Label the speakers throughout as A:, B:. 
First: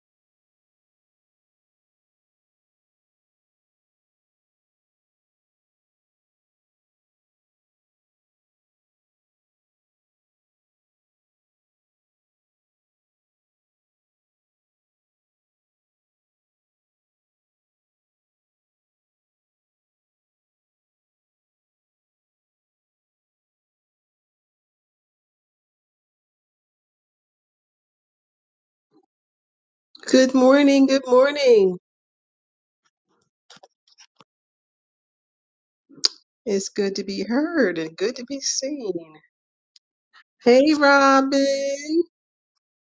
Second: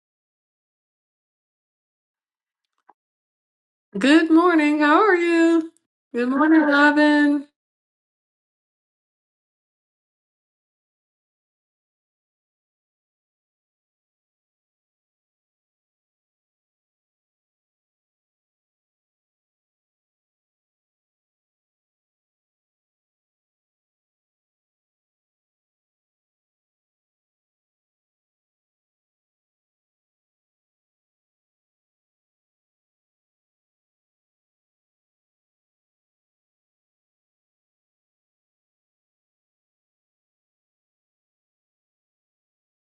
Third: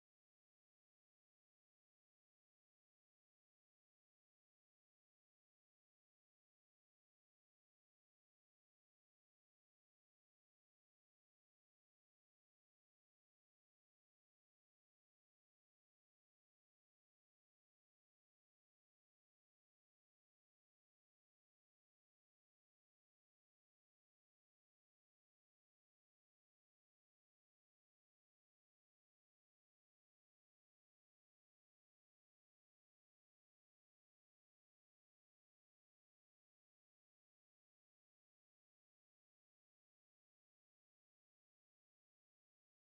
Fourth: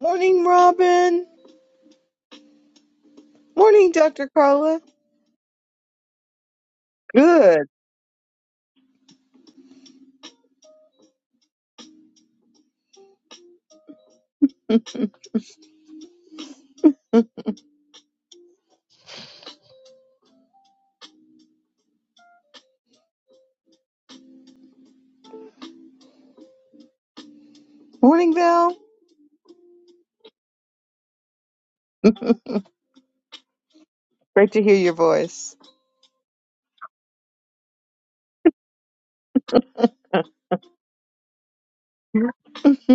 A: Morning, Robin. Morning, Dr.
B: Good morning.
A: Carla.
B: How are you? Good morning, Robin.
A: Good. Morning, Val.
C: Good morning, good morning.
A: Great to hear your voice.
C: It's good to be heard and good to be seen. Hey, Robin.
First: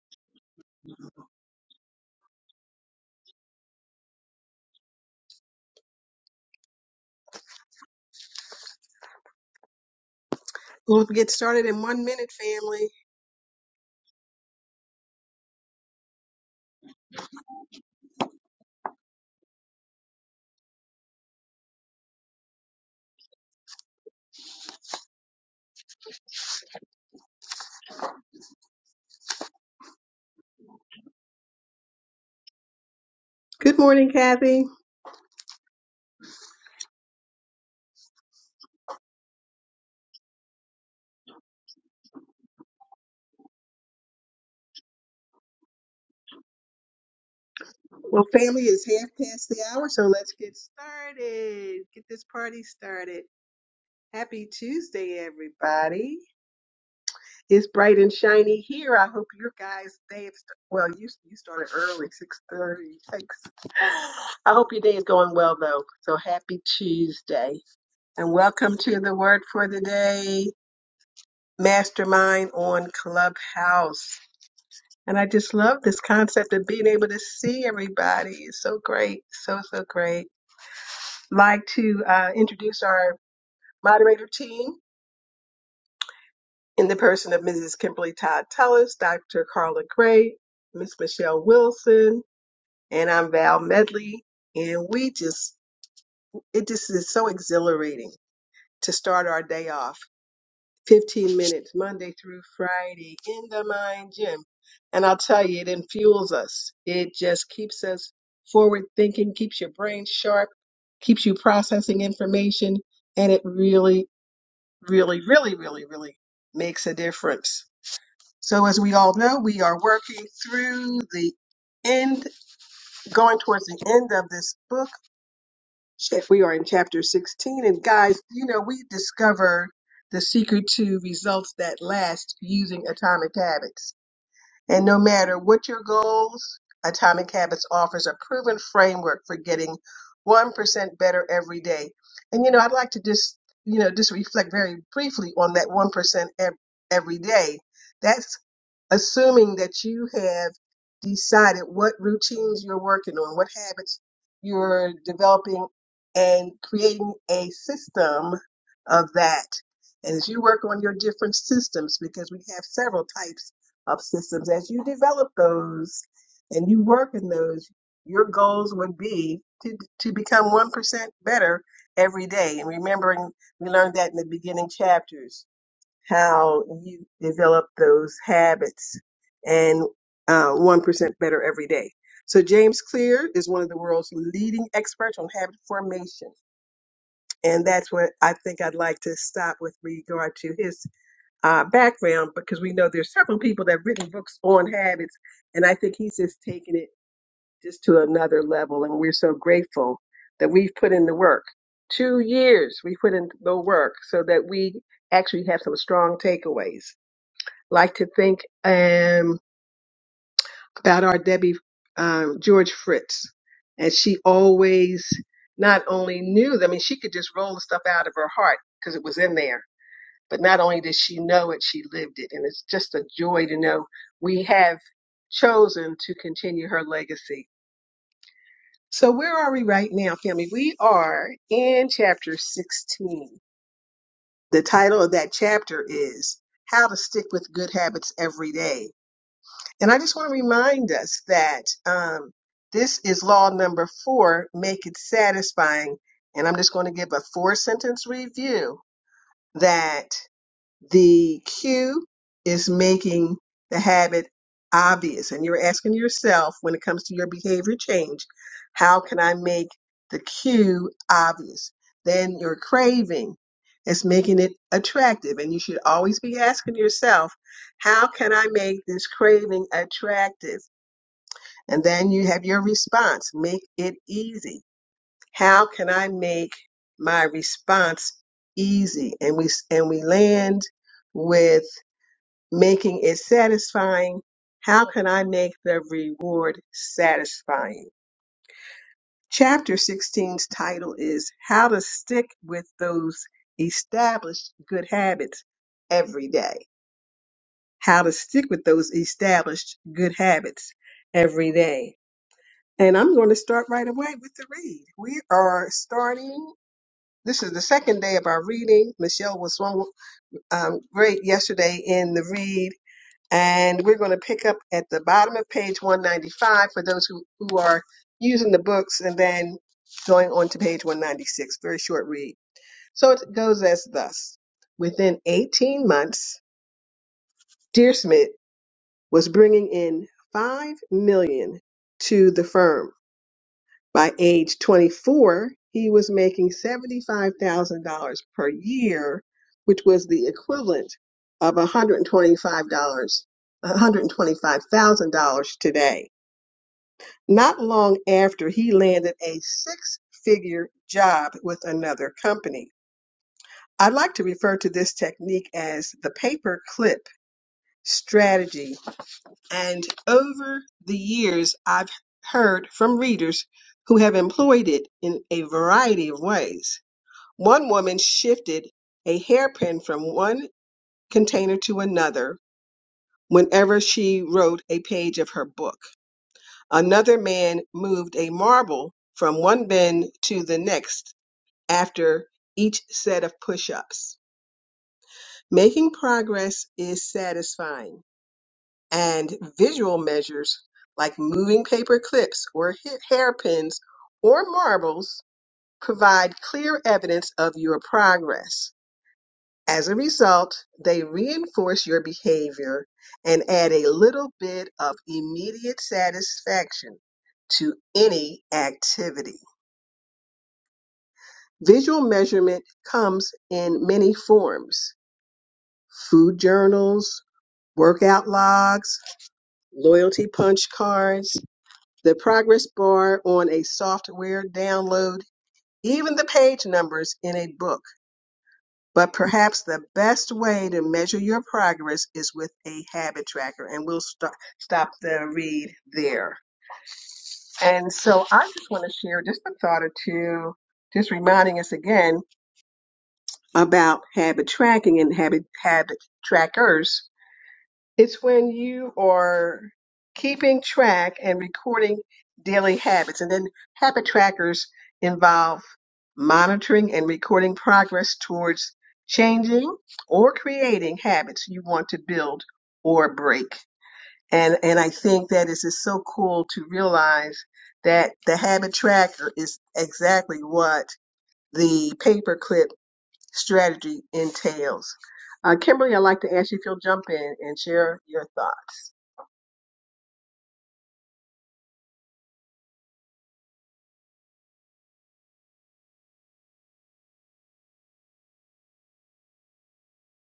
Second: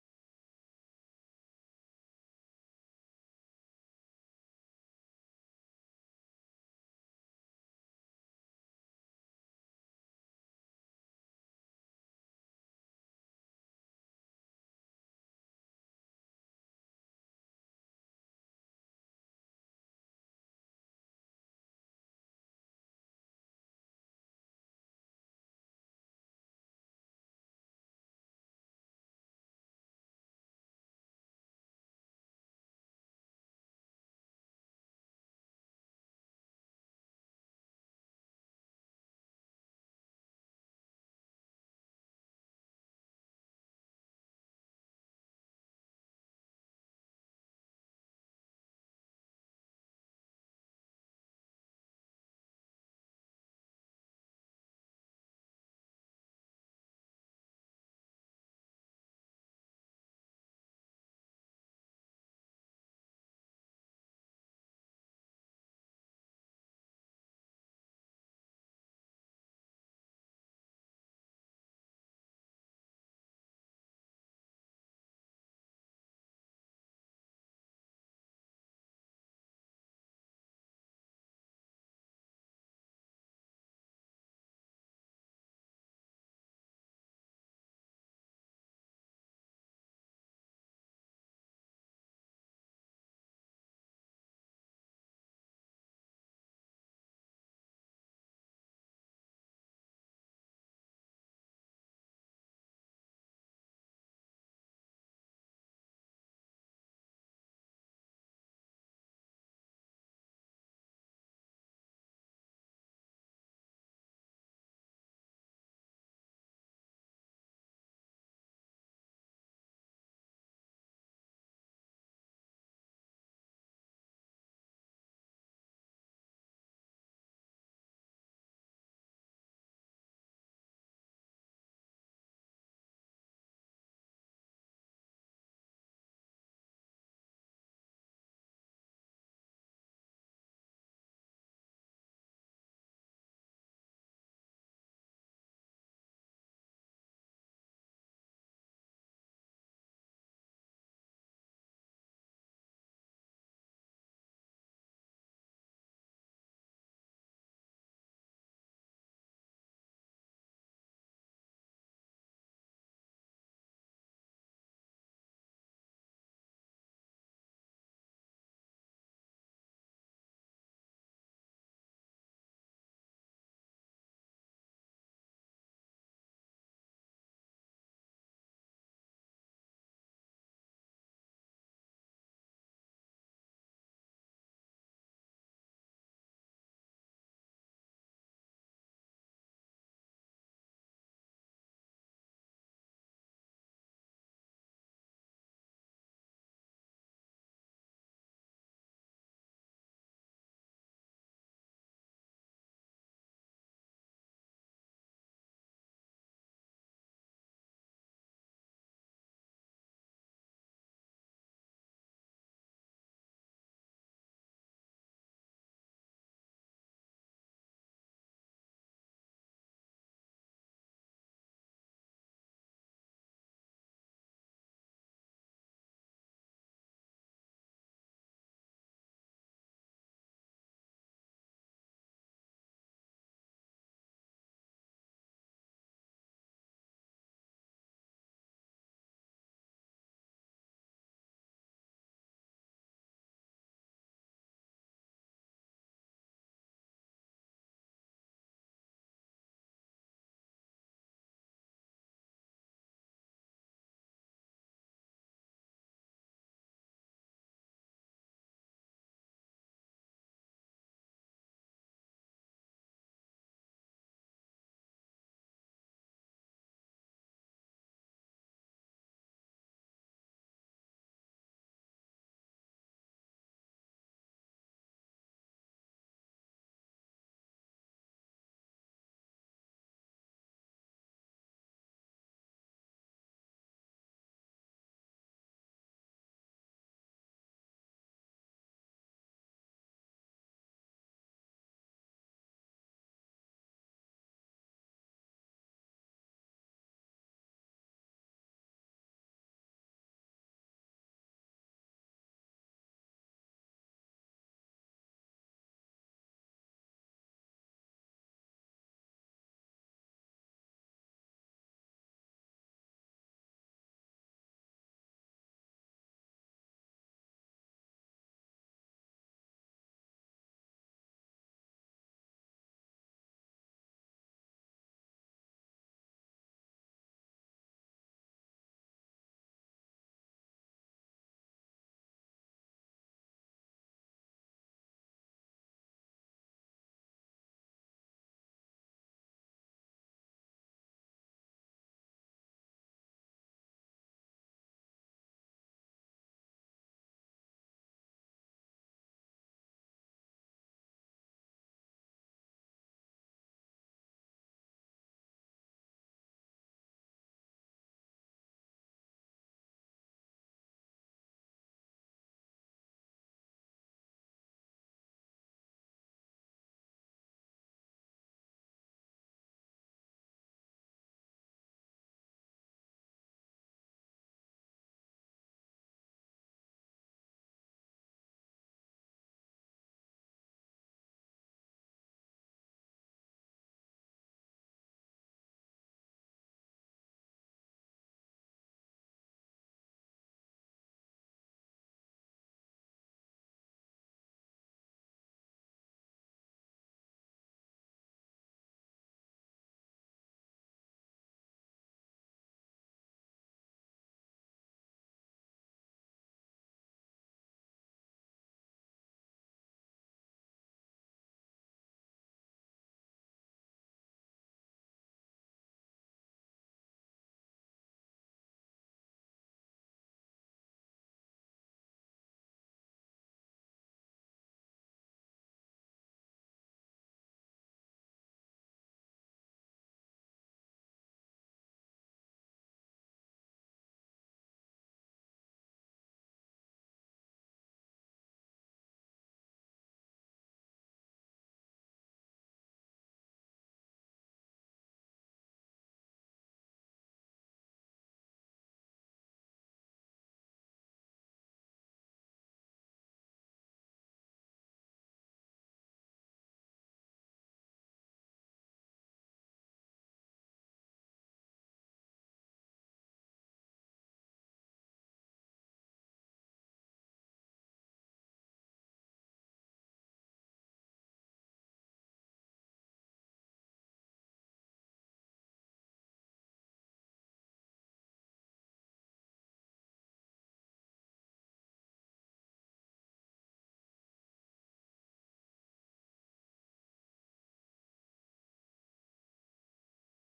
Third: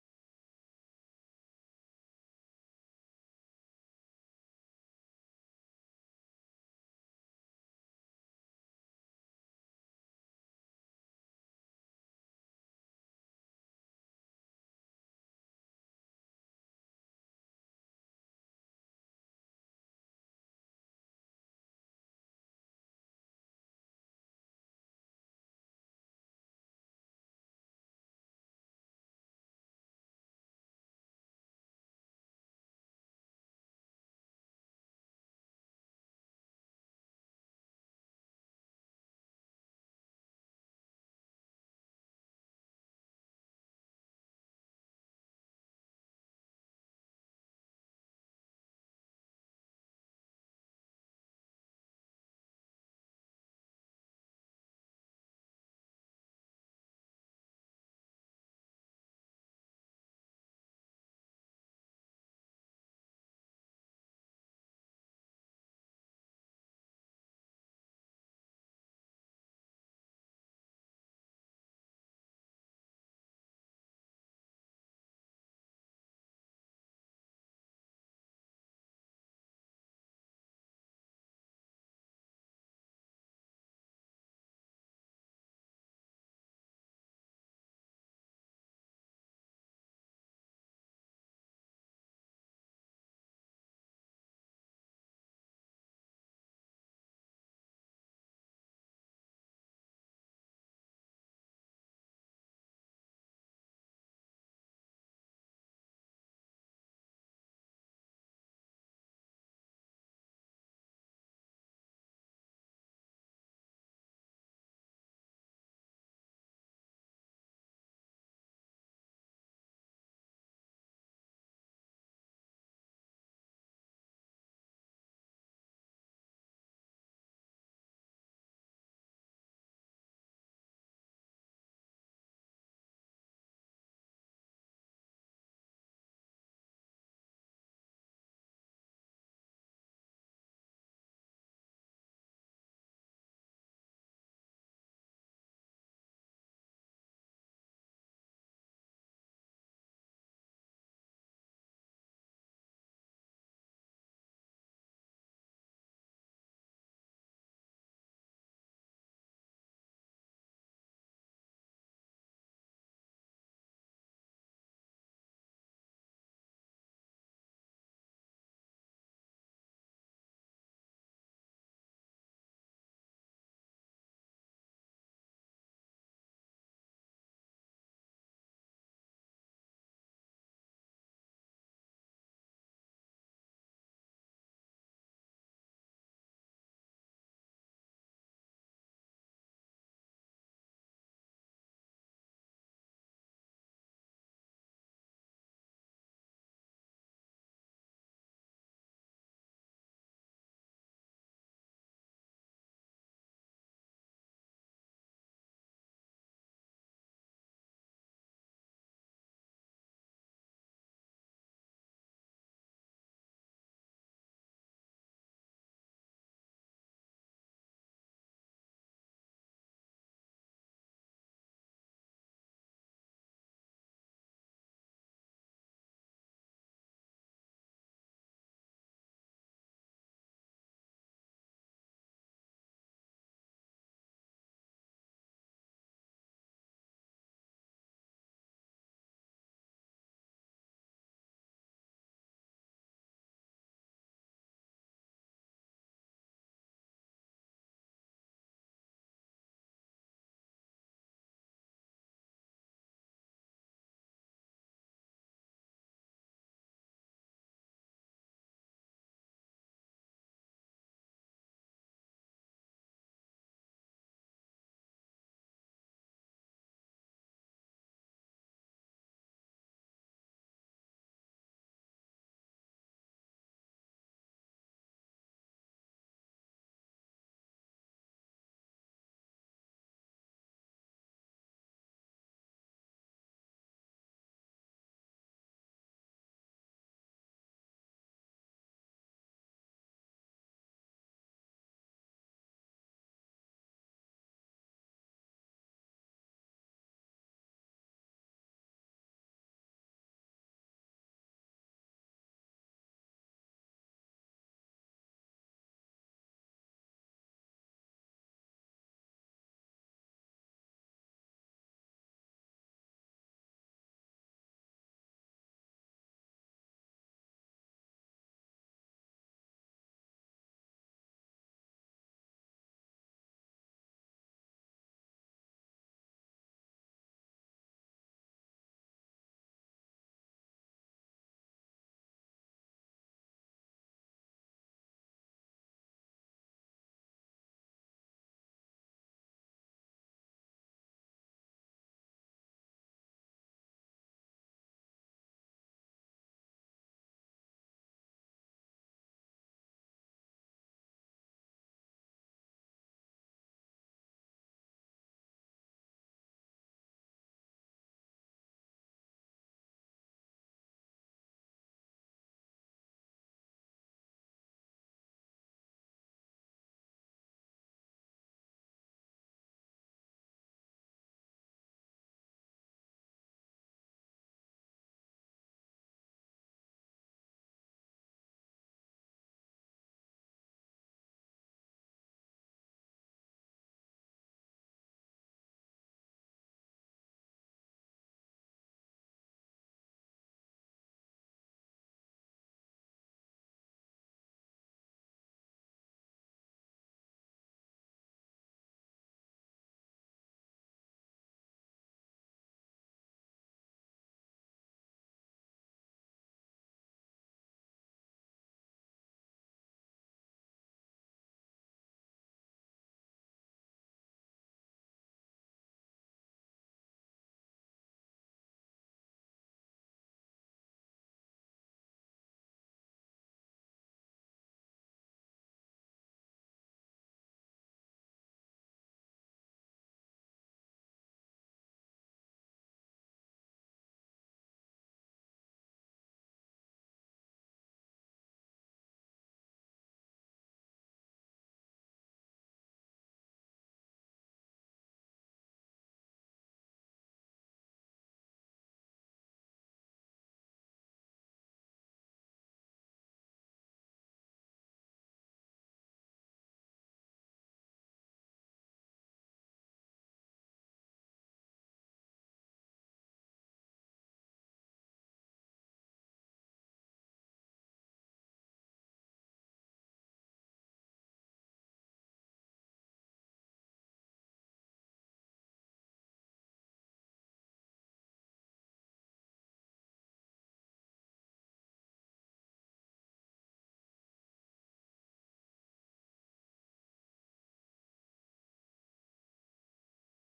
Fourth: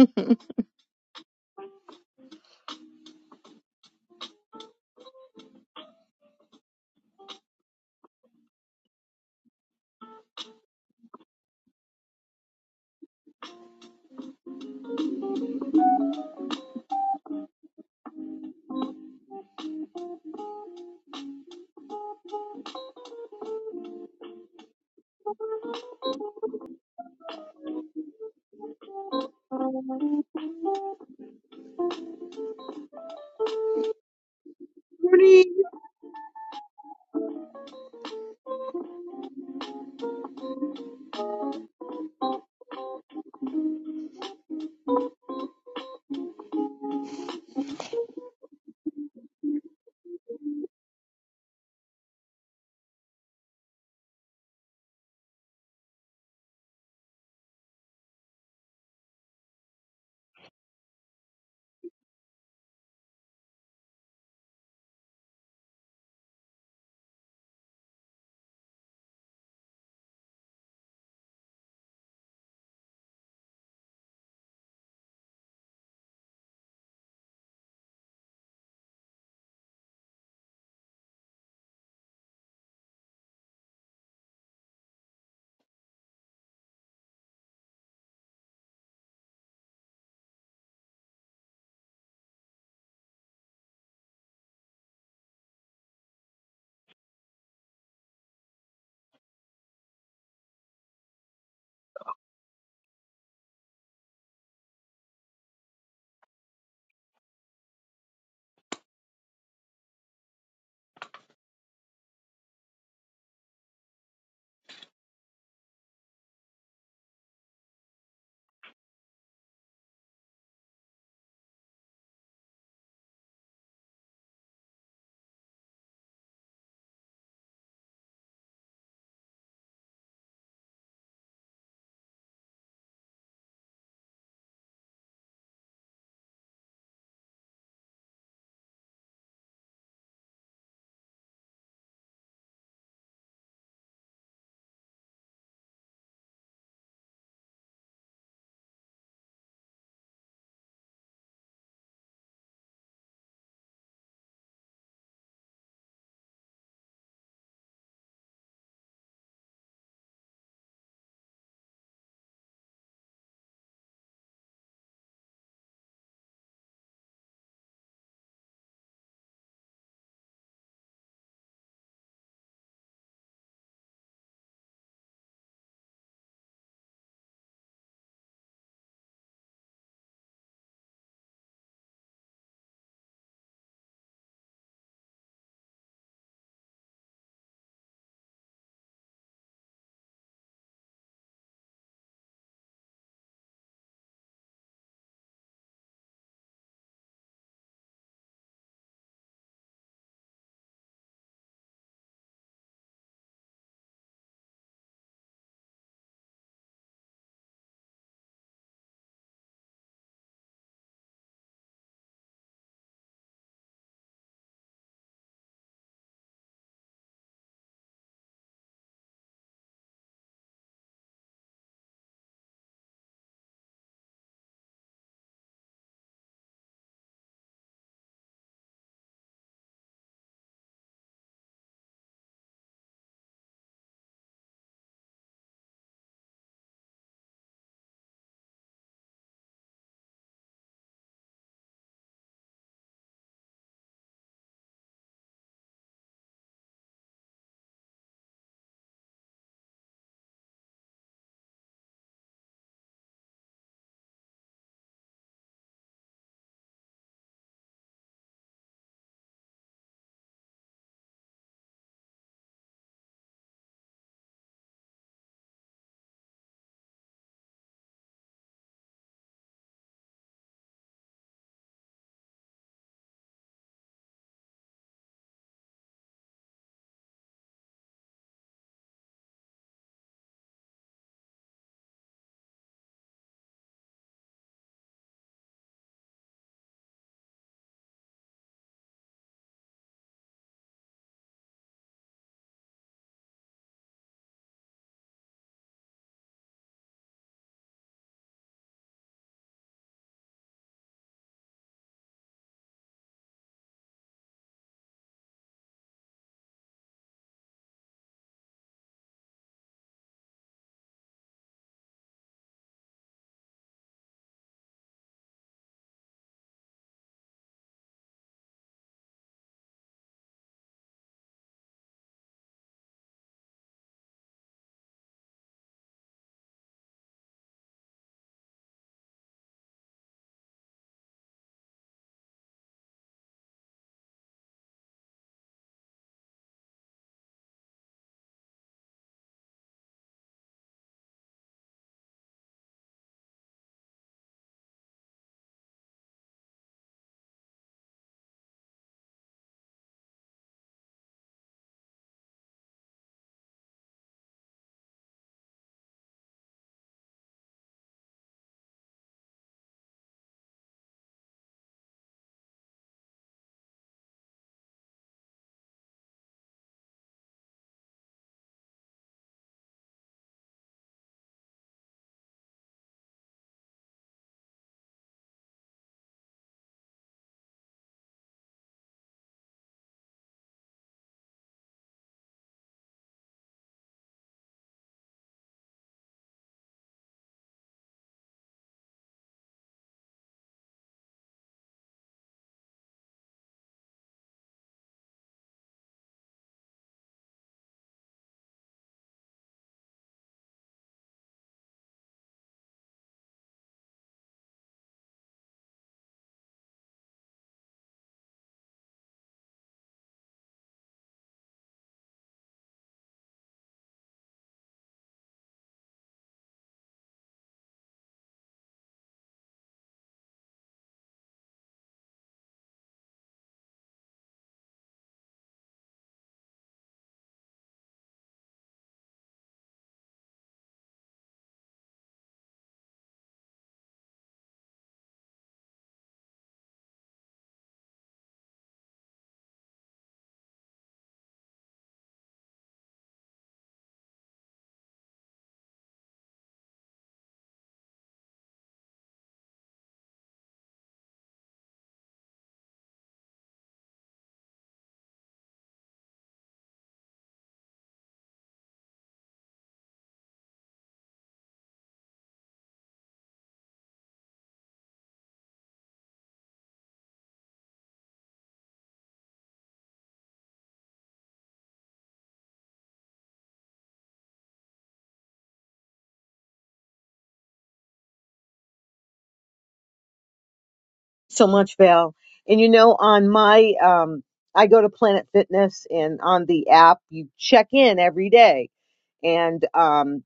C: We'll get started in one minute, family. Good morning, Kathy.
A: morning.
C: Well, family, it's half past the hour, so let's get started. Get this party started. Happy Tuesday, everybody. It's bright and shiny here. I hope your guys' day, is- well, you, you started early, 6.30, Thanks. I hope your day is going well, though. So happy Tuesday. and welcome to the Word for the Day Mastermind on Clubhouse. And I just love this concept of being able to see everybody. It's so great, so, so great. Like to uh, introduce our moderator team in the person of Mrs. Kimberly Todd Tellis, Dr. Carla Gray, Miss Michelle Wilson, and I'm Val Medley. And we just, it just is so exhilarating to start our day off 15 minutes Monday through Friday in the mind gym. And I'll tell you, it infuels us. It just keeps us forward thinking, keeps your brain sharp, keeps you processing information, and it really, really, really, really, really makes a difference. So as we all know, we are working through the end, going towards the end of this book if we are in chapter 16 and guys you know we discovered the secret to results that last using atomic habits and no matter what your goals, Atomic Habits offers a proven framework for getting 1% better every day. And, you know, I'd like to just, you know, just reflect very briefly on that 1% ev- every day. That's assuming that you have decided what routines you're working on, what habits you're developing, and creating a system of that. And as you work on your different systems, because we have several types of systems, as you develop those and you work in those, your goals would be to, to become 1% better every day. And remembering, we learned that in the beginning chapters, how you develop those habits and uh, 1% better every day. So James Clear is one of the world's leading experts on habit formation. And that's what I think I'd like to stop with regard to his uh, background because we know there's several people that have written books on habits, and I think he's just taken it just to another level, and we're so grateful that we've put in the work. Two years we put in the work so that we actually have some strong takeaways. Like to think um, about our Debbie um, George Fritz, and she always not only knew, I mean, she could just roll the stuff out of her heart because it was in there but not only did she know it, she lived it. And it's just a joy to know we have chosen to continue her legacy. So where are we right now, family? We are in chapter 16. The title of that chapter is How to Stick with Good Habits Every Day. And I just want to remind us that um, this is law number four, make it satisfying. And I'm just going to give a four sentence review that The cue is making the habit obvious. And you're asking yourself when it comes to your behavior change, how can I make the cue obvious? Then your craving is making it attractive. And you should always be asking yourself, how can I make this craving attractive? And then you have your response, make it easy. How can I make my response easy? And we, and we land with making it satisfying. How can I make the reward satisfying? Chapter sixteen's title is How to Stick with Those Established Good Habits Every Day. How to Stick with Those Established Good Habits Every Day. And I'm going to start right away with the read. We are starting. This is the second day of our reading. Michelle was one um, great yesterday in the read And we're going to pick up at the bottom of page 195 for those who, who are using the books and then going on to page 196. Very short read. So it goes as thus Within 18 months, Deersmith was bringing in 5 million dollars to the firm. By age 24, he was making $75,000 per year, which was the equivalent of $125, $125,000 today. Not long after, he landed a six figure job with another company. I like to refer to this technique as the paper clip strategy and over the years I've heard from readers who have employed it in a variety of ways. One woman shifted a hairpin from one container to another whenever she wrote a page of her book. Another man moved a marble from one bin to the next after each set of push ups. Making progress is satisfying and visual measures like moving paper clips or ha- hairpins or marbles provide clear evidence of your progress. As a result, they reinforce your behavior and add a little bit of immediate satisfaction to any activity. Visual measurement comes in many forms food journals, workout logs, loyalty punch cards the progress bar on a software download, even the page numbers in a book. But perhaps the best way to measure your progress is with a habit tracker. And we'll st- stop the read there. And so I just want to share just a thought or two, just reminding us again about habit tracking and habit habit trackers It's when you are keeping track and recording daily habits. And then habit trackers involve monitoring and recording progress towards changing or creating habits you want to build or break. And and I think that is just so cool to realize that the habit tracker is exactly what the paperclip strategy entails. Uh, Kimberly, I'd like to ask you if you'll jump in and share your thoughts.
A: So much, Val. And you know, on my, um, I go to Planet Fitness and on the app, you check in every day. And, um,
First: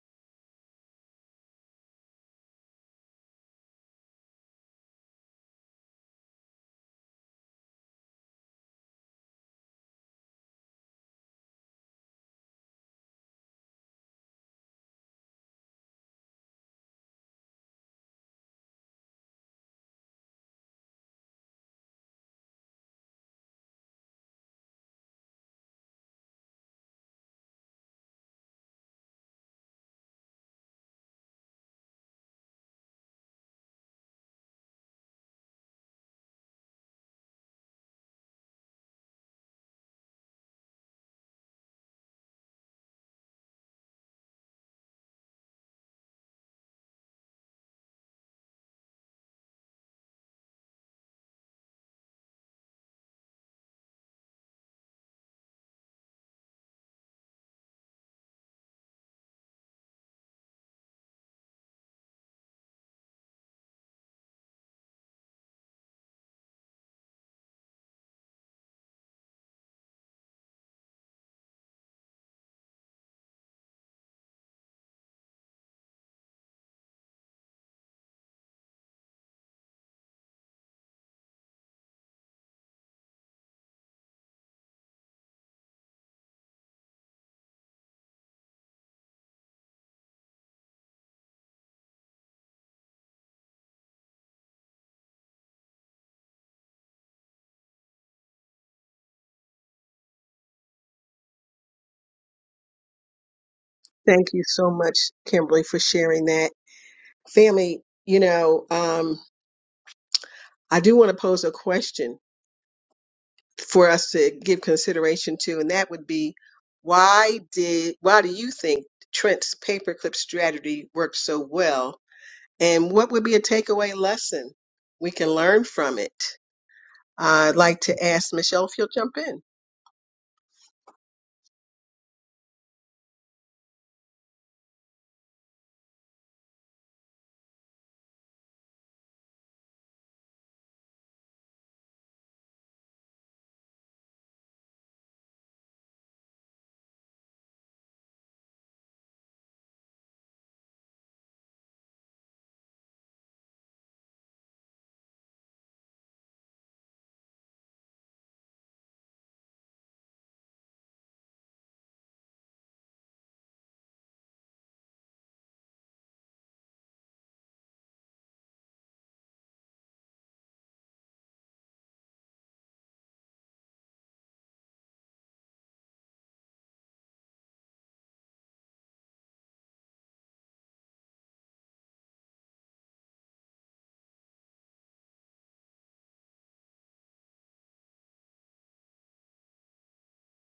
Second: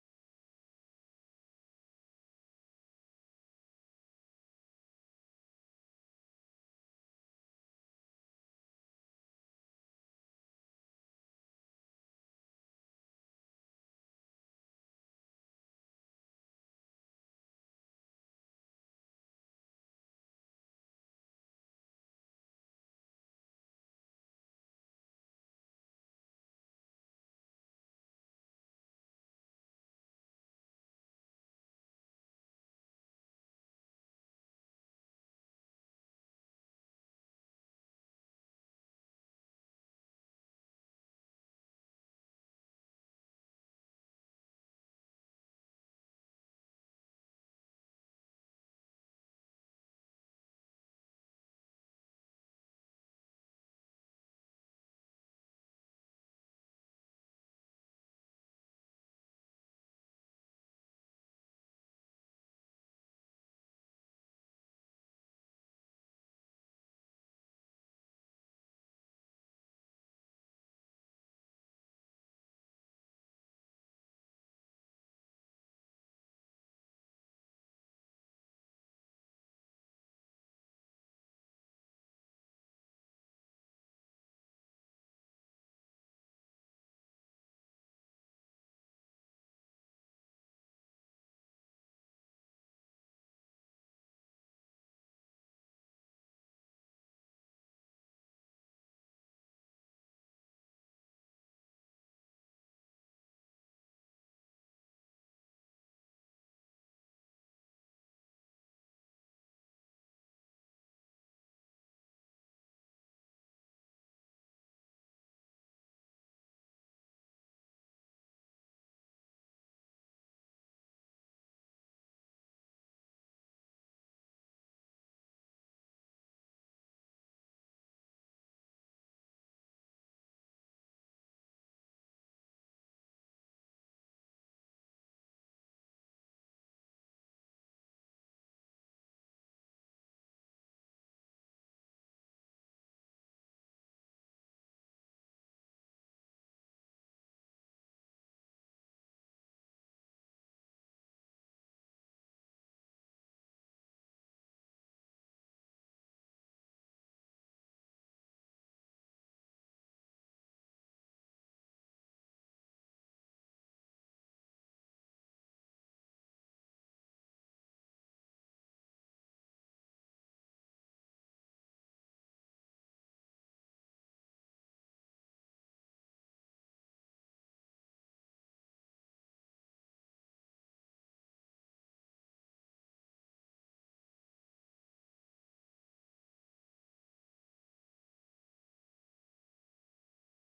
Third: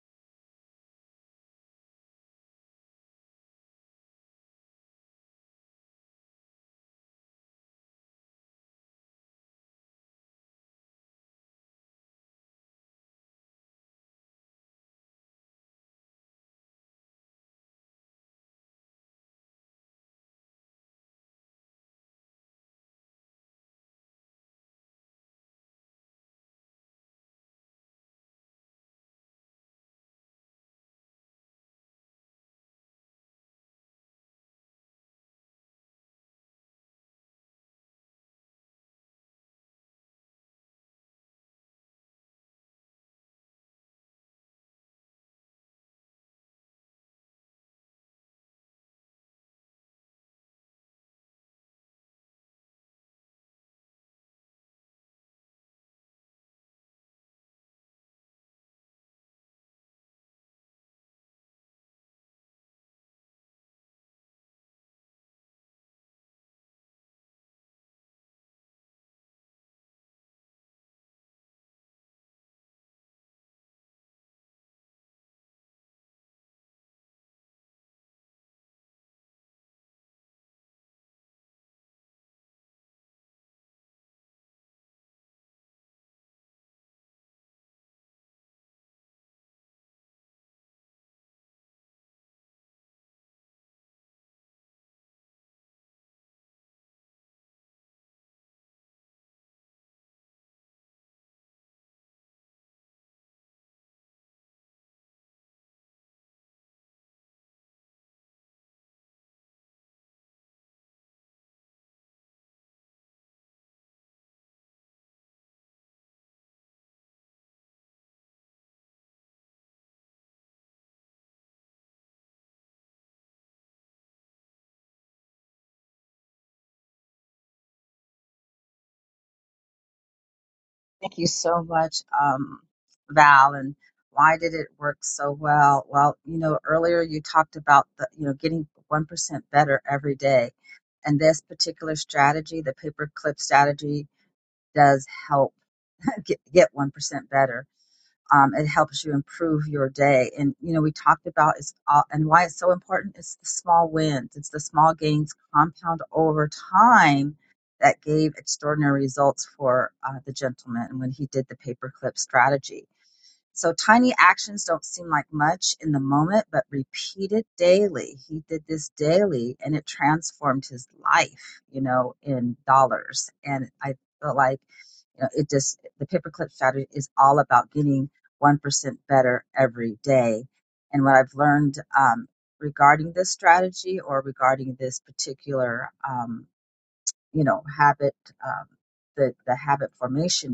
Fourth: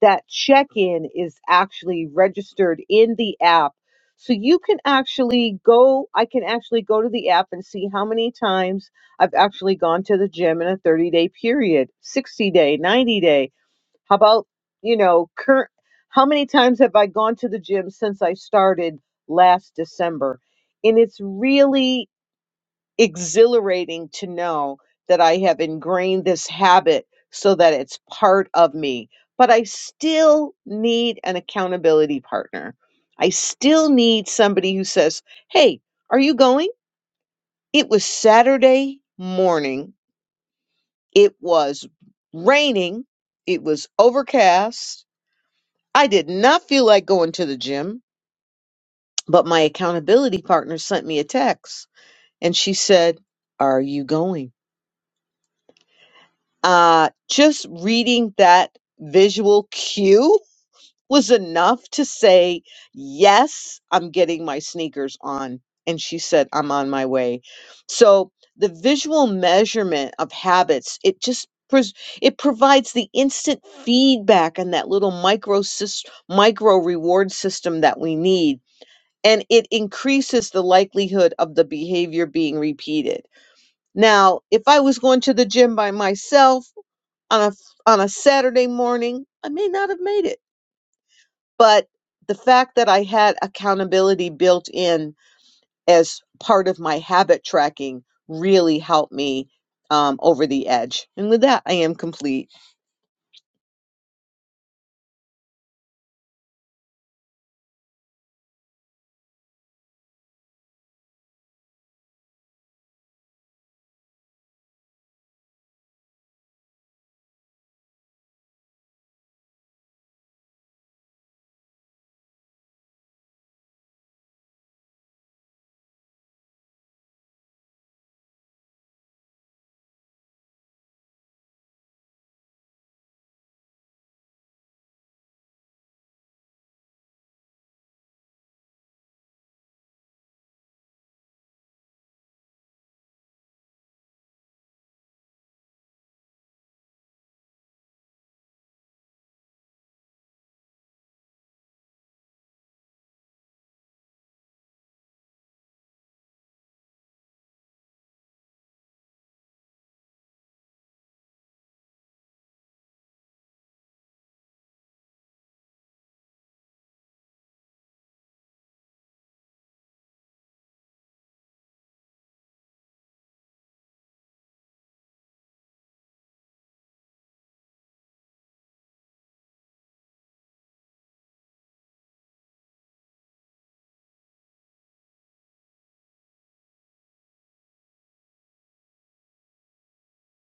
A: that check in is actually registered in the app. So you can actually go, I can actually go to the app and see how many times I've actually gone to the gym in a 30 day period, 60 day, 90 day. How about, you know, current, how many times have I gone to the gym since I started last December? And it's really, exhilarating to know that I have ingrained this habit so that it's part of me. But I still need an accountability partner. I still need somebody who says, Hey, are you going? It was Saturday morning. It was raining. It was overcast. I did not feel like going to the gym, but my accountability partner sent me a text and she said, Are you going? uh, just reading that visual cue was enough to say, Yes, I'm getting my sneakers on. And she said, I'm on my way. So the visual measurement of habits, it just pres- it provides the instant feedback and that little micro sys- micro reward system that we need and it increases the likelihood of the behavior being repeated now if i was going to the gym by myself on a f- on a Saturday morning, I may not have made it. But the fact that I had accountability built in as part of my habit tracking really helped me um, over the edge. And with that, I am complete.
C: Thank you so much, Kimberly, for sharing that. Family, you know, um, I do want to pose a question for us to give consideration to, and that would be why did why do you think Trent's paperclip strategy worked so well And what would be a takeaway lesson we can learn from it? I'd like to ask Michelle if you'll jump in.
D: Thank you so much, um, Val. And why did it work so well? Well, you know, earlier you talked about the, you know, getting 1% better every day. And this particular strategy, the paperclip strategy, does help get, get 1% better um, it helps you improve your day and you know we talked about is all, and why it's so important it's the small wins it's the small gains compound over time that gave extraordinary results for uh, the gentleman when he did the paperclip strategy so tiny actions don't seem like much in the moment, but repeated daily. He did this daily and it transformed his life, you know, in dollars. And I feel like, you know, it just, the paperclip strategy is all about getting 1% better every day. And what I've learned um, regarding this strategy or regarding this particular, um, you know, habit, um, the, the habit formation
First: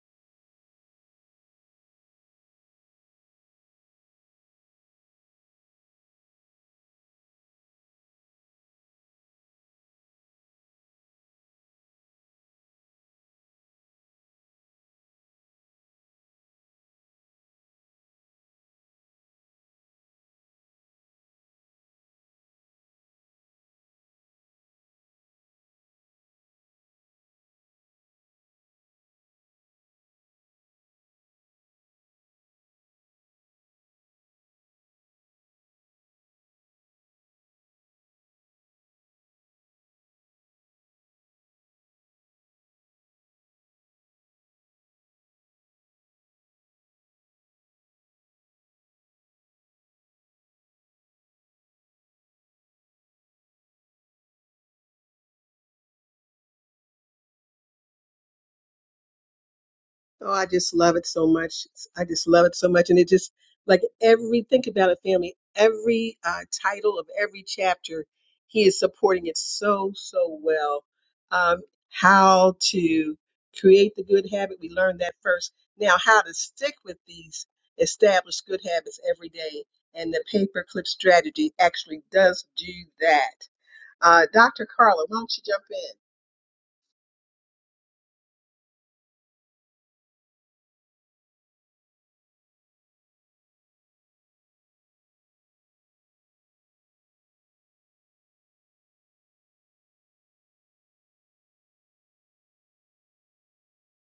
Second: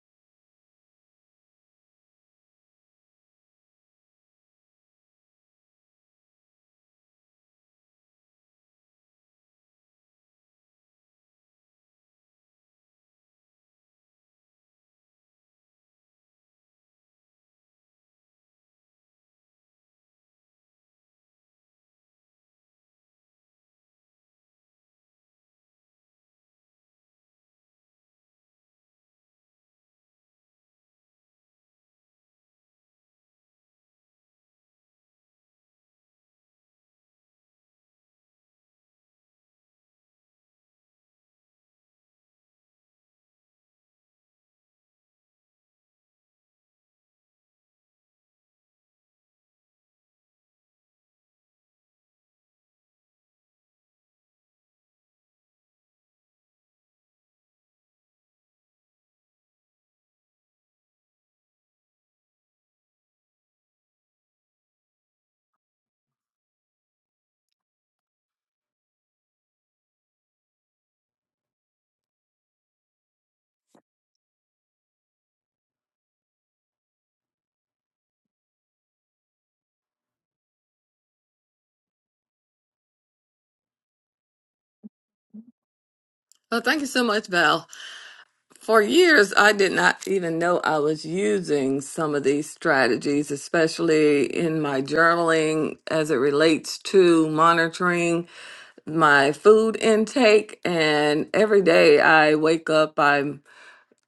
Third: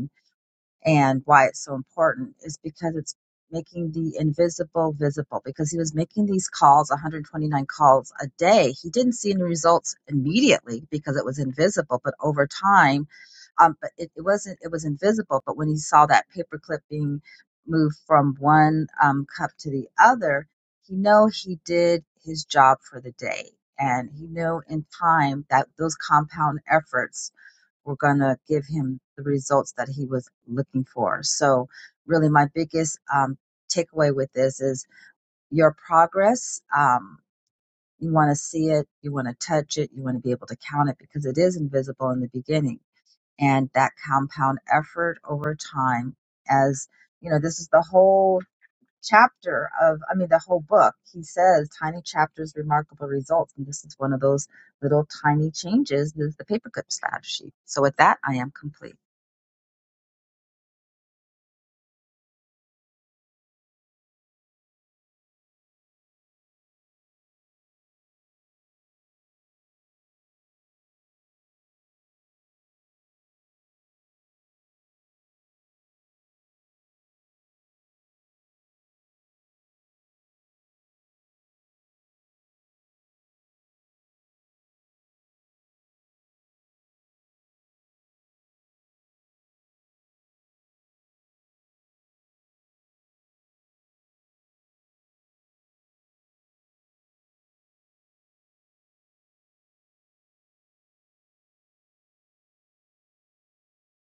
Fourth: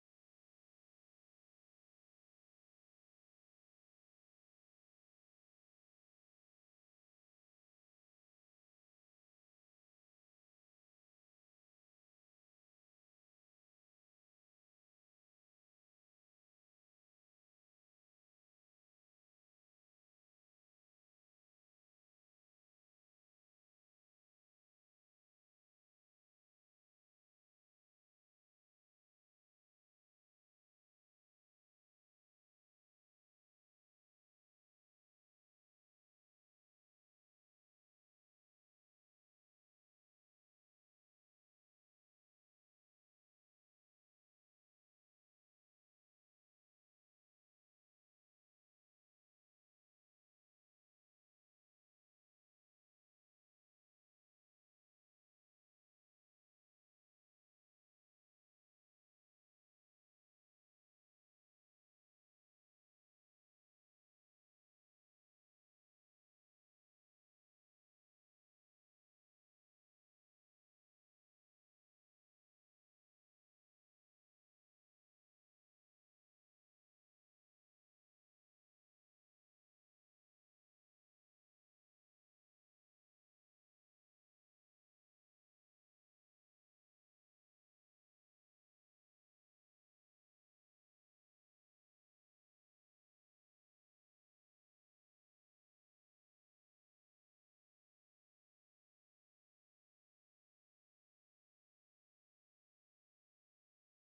D: and why it's so important is because it's making the invisible visible because he was making these calls 129 calls a day he didn't see any results immediately because it was invisible but over time um, but it, it wasn't it was invisible but when he saw that paperclip being moved from one um, cup to the other he know he did his job for the day and he knew in time that those compound efforts were going to give him the results that he was looking for. So, really, my biggest um, takeaway with this is your progress. Um, you want to see it, you want to touch it, you want to be able to count it because it is invisible in the beginning. And that compound effort over time, as you know, this is the whole chapter of, I mean, the whole book. He says tiny chapters, remarkable results. And this is one of those little tiny changes is the paperclip strategy. So, with that, I am complete.
C: Oh, I just love it so much. I just love it so much. And it just like every, think about it, family, every uh, title of every chapter, he is supporting it so, so well. Um, how to create the good habit, we learned that first. Now, how to stick with these established good habits every day. And the paperclip strategy actually does do that. Uh, Dr. Carla, why don't you jump in?
B: Well, thank you so much, Val. For years, I did not even know I was using some of these strategies, especially in my journaling as it relates to monitoring my food intake. And every day I wake up, I'm.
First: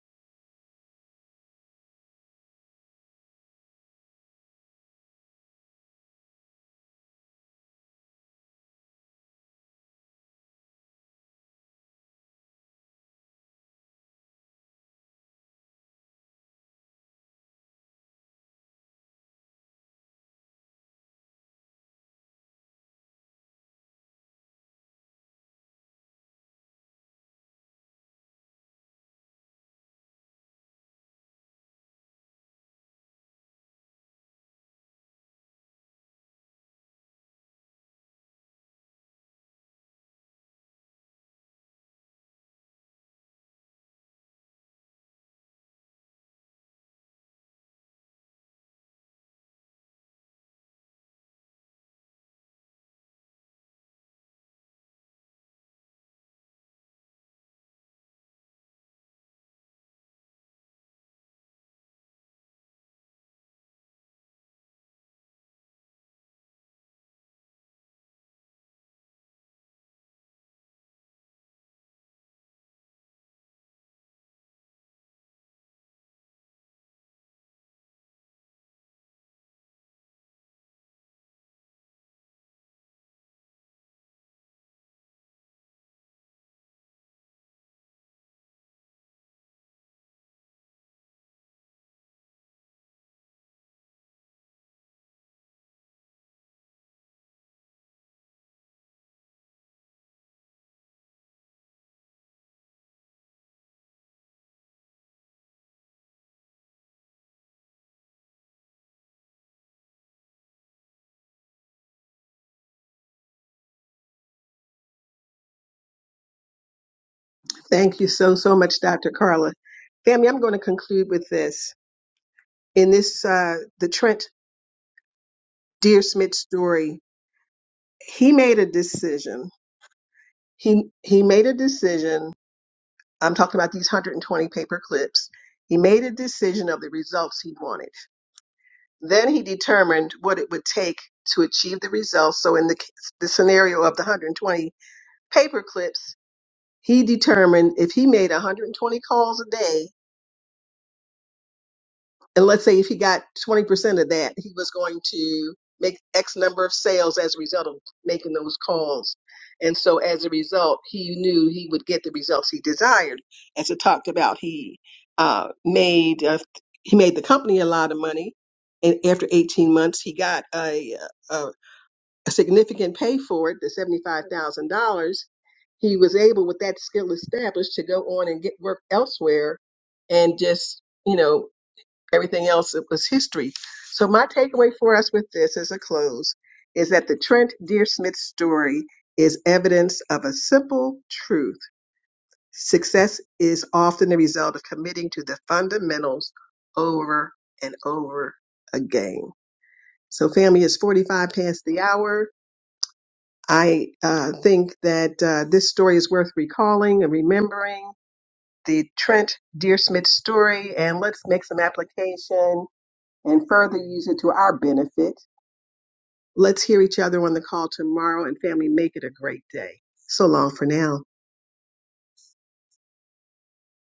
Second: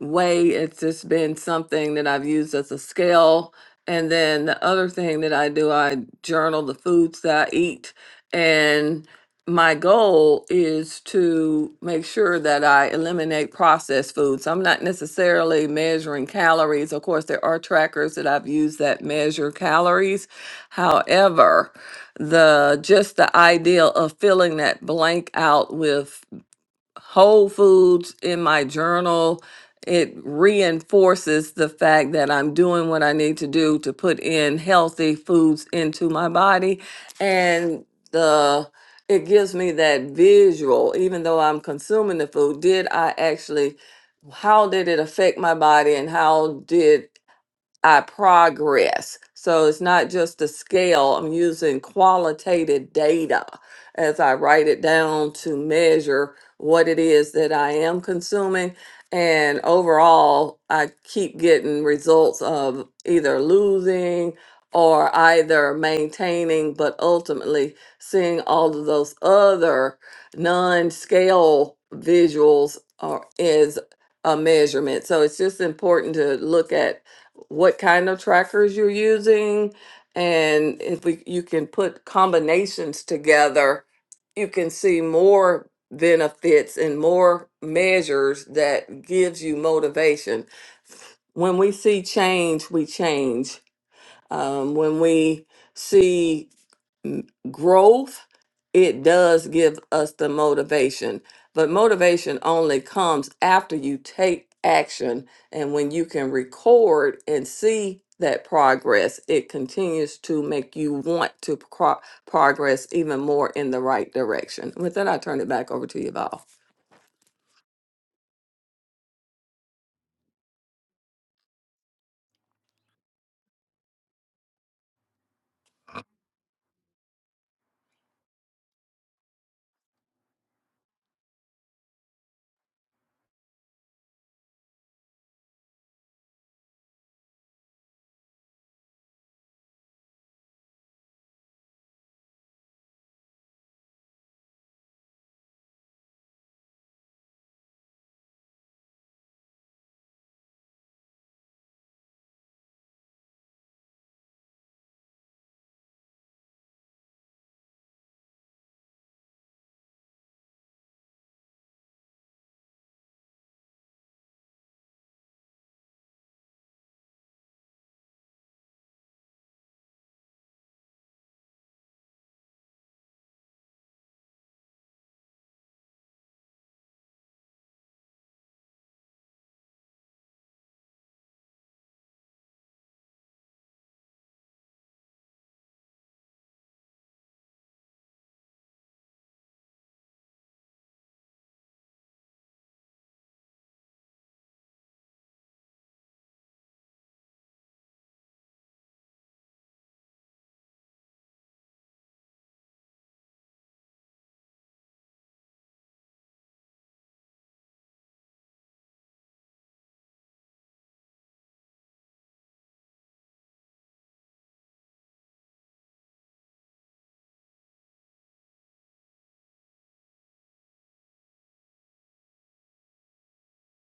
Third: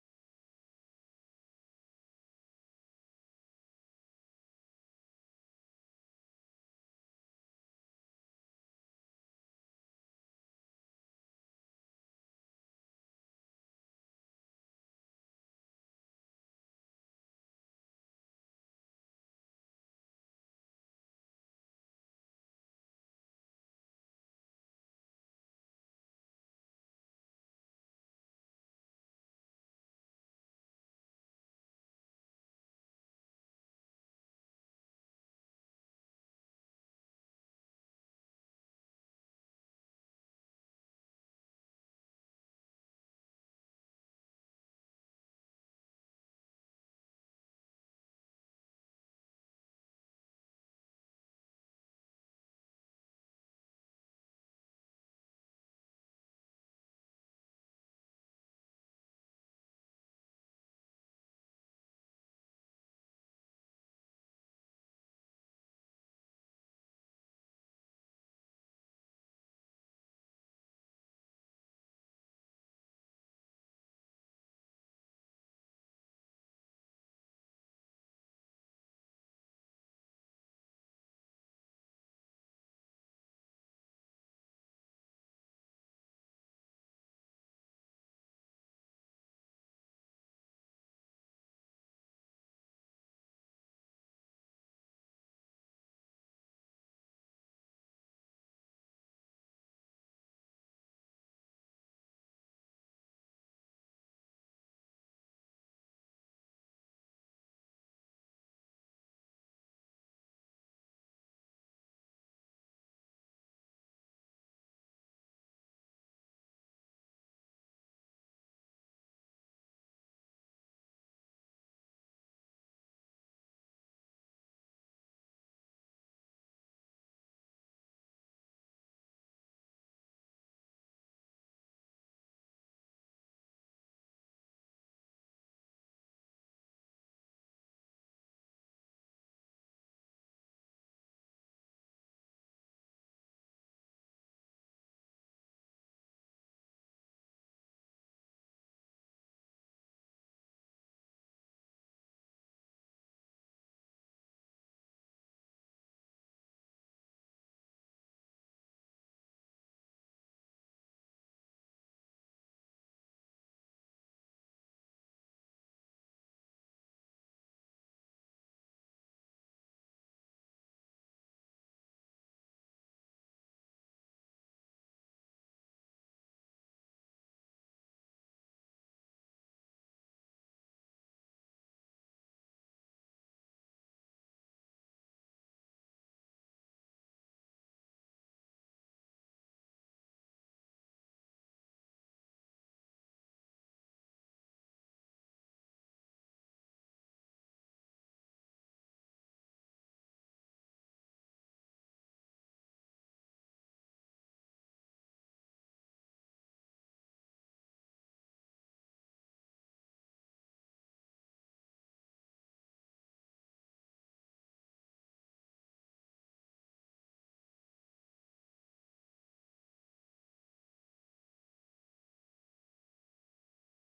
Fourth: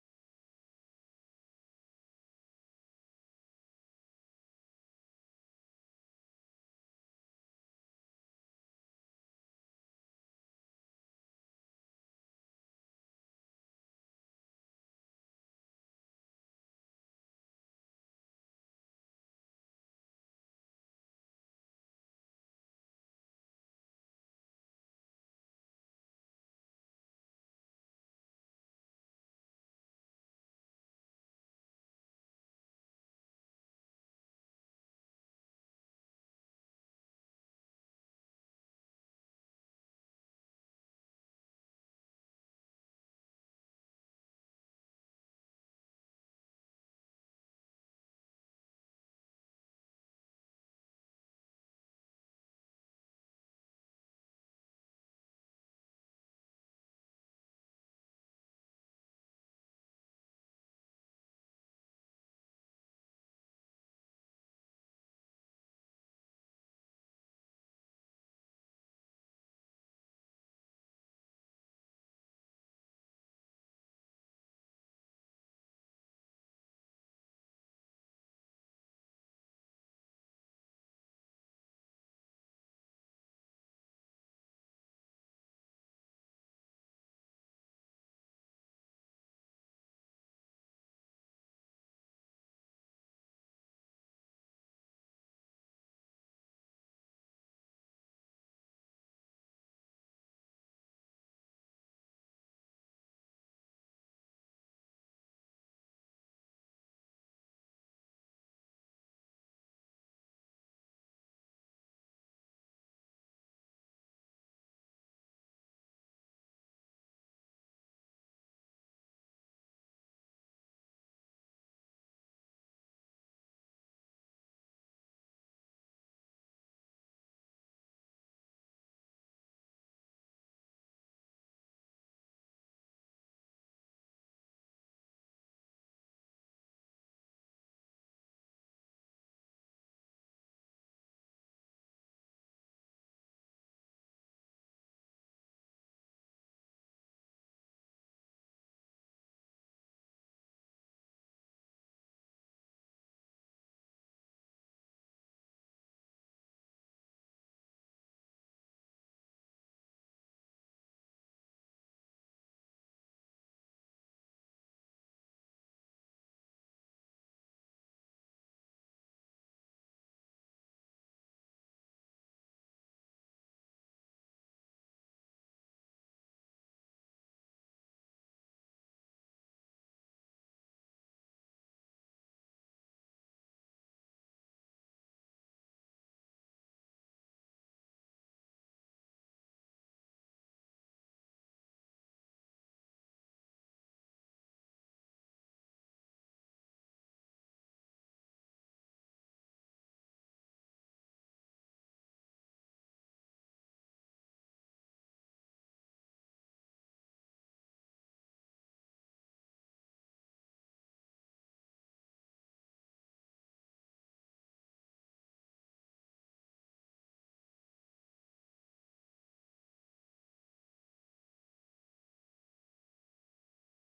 B: way. It's just been something that I've used as a scale. And then the other thing that I do, I journal the foods that I eat. And my goal is to make sure that I eliminate processed foods. I'm not necessarily measuring calories. Of course, there are trackers that I've used that measure calories. However, the just the idea of filling that blank out with whole foods in my journal. It reinforces the fact that I'm doing what I need to do to put in healthy foods into my body. And the it gives me that visual, even though I'm consuming the food, did I actually how did it affect my body and how did I progress. So it's not just the scale, I'm using qualitative data as I write it down to measure what it is that I am consuming. And overall, I keep getting results of either losing or either maintaining, but ultimately seeing all of those other non scale visuals are, is a measurement. So it's just important to look at what kind of trackers you're using and if we, you can put combinations together you can see more benefits and more measures that gives you motivation when we see change we change um, when we see growth, it does give us the motivation. But motivation only comes after you take action. And when you can record and see that progress, it continues to make you want to pro- progress even more in the right direction. With that, I turn it back over to you, Val.
C: Thank you so, so much, Dr. Carla. Family, I'm going to conclude with this. in this uh, the Trent Deersmith story, he made a decision. He he made a decision. I'm talking about these 120 paper clips. He made a decision of the results he wanted. Then he determined what it would take to achieve the results. So in the c- the scenario of the 120 paper clips, he determined if he made 120 calls a day and let's say if he got 20% of that, he was going to make X number of sales as a result of making those calls. And so as a result, he knew he would get the results he desired. As I talked about, he uh, made uh, he made the company a lot of money. And after 18 months, he got a, a, a significant pay for it, the $75,000. He was able, with that skill established, to go on and get work elsewhere and just, you know, everything else was history. So my takeaway for us with this as a close is that the Trent Dear Smith story is evidence of a simple truth. Success is often the result of committing to the fundamentals over and over again. So family is 45 past the hour. I uh, think that uh, this story is worth recalling and remembering the Trent Dear Smith story and let's make some application and further use it to our benefit. Let's hear each other on the call tomorrow and family, make it a great day. So long for now.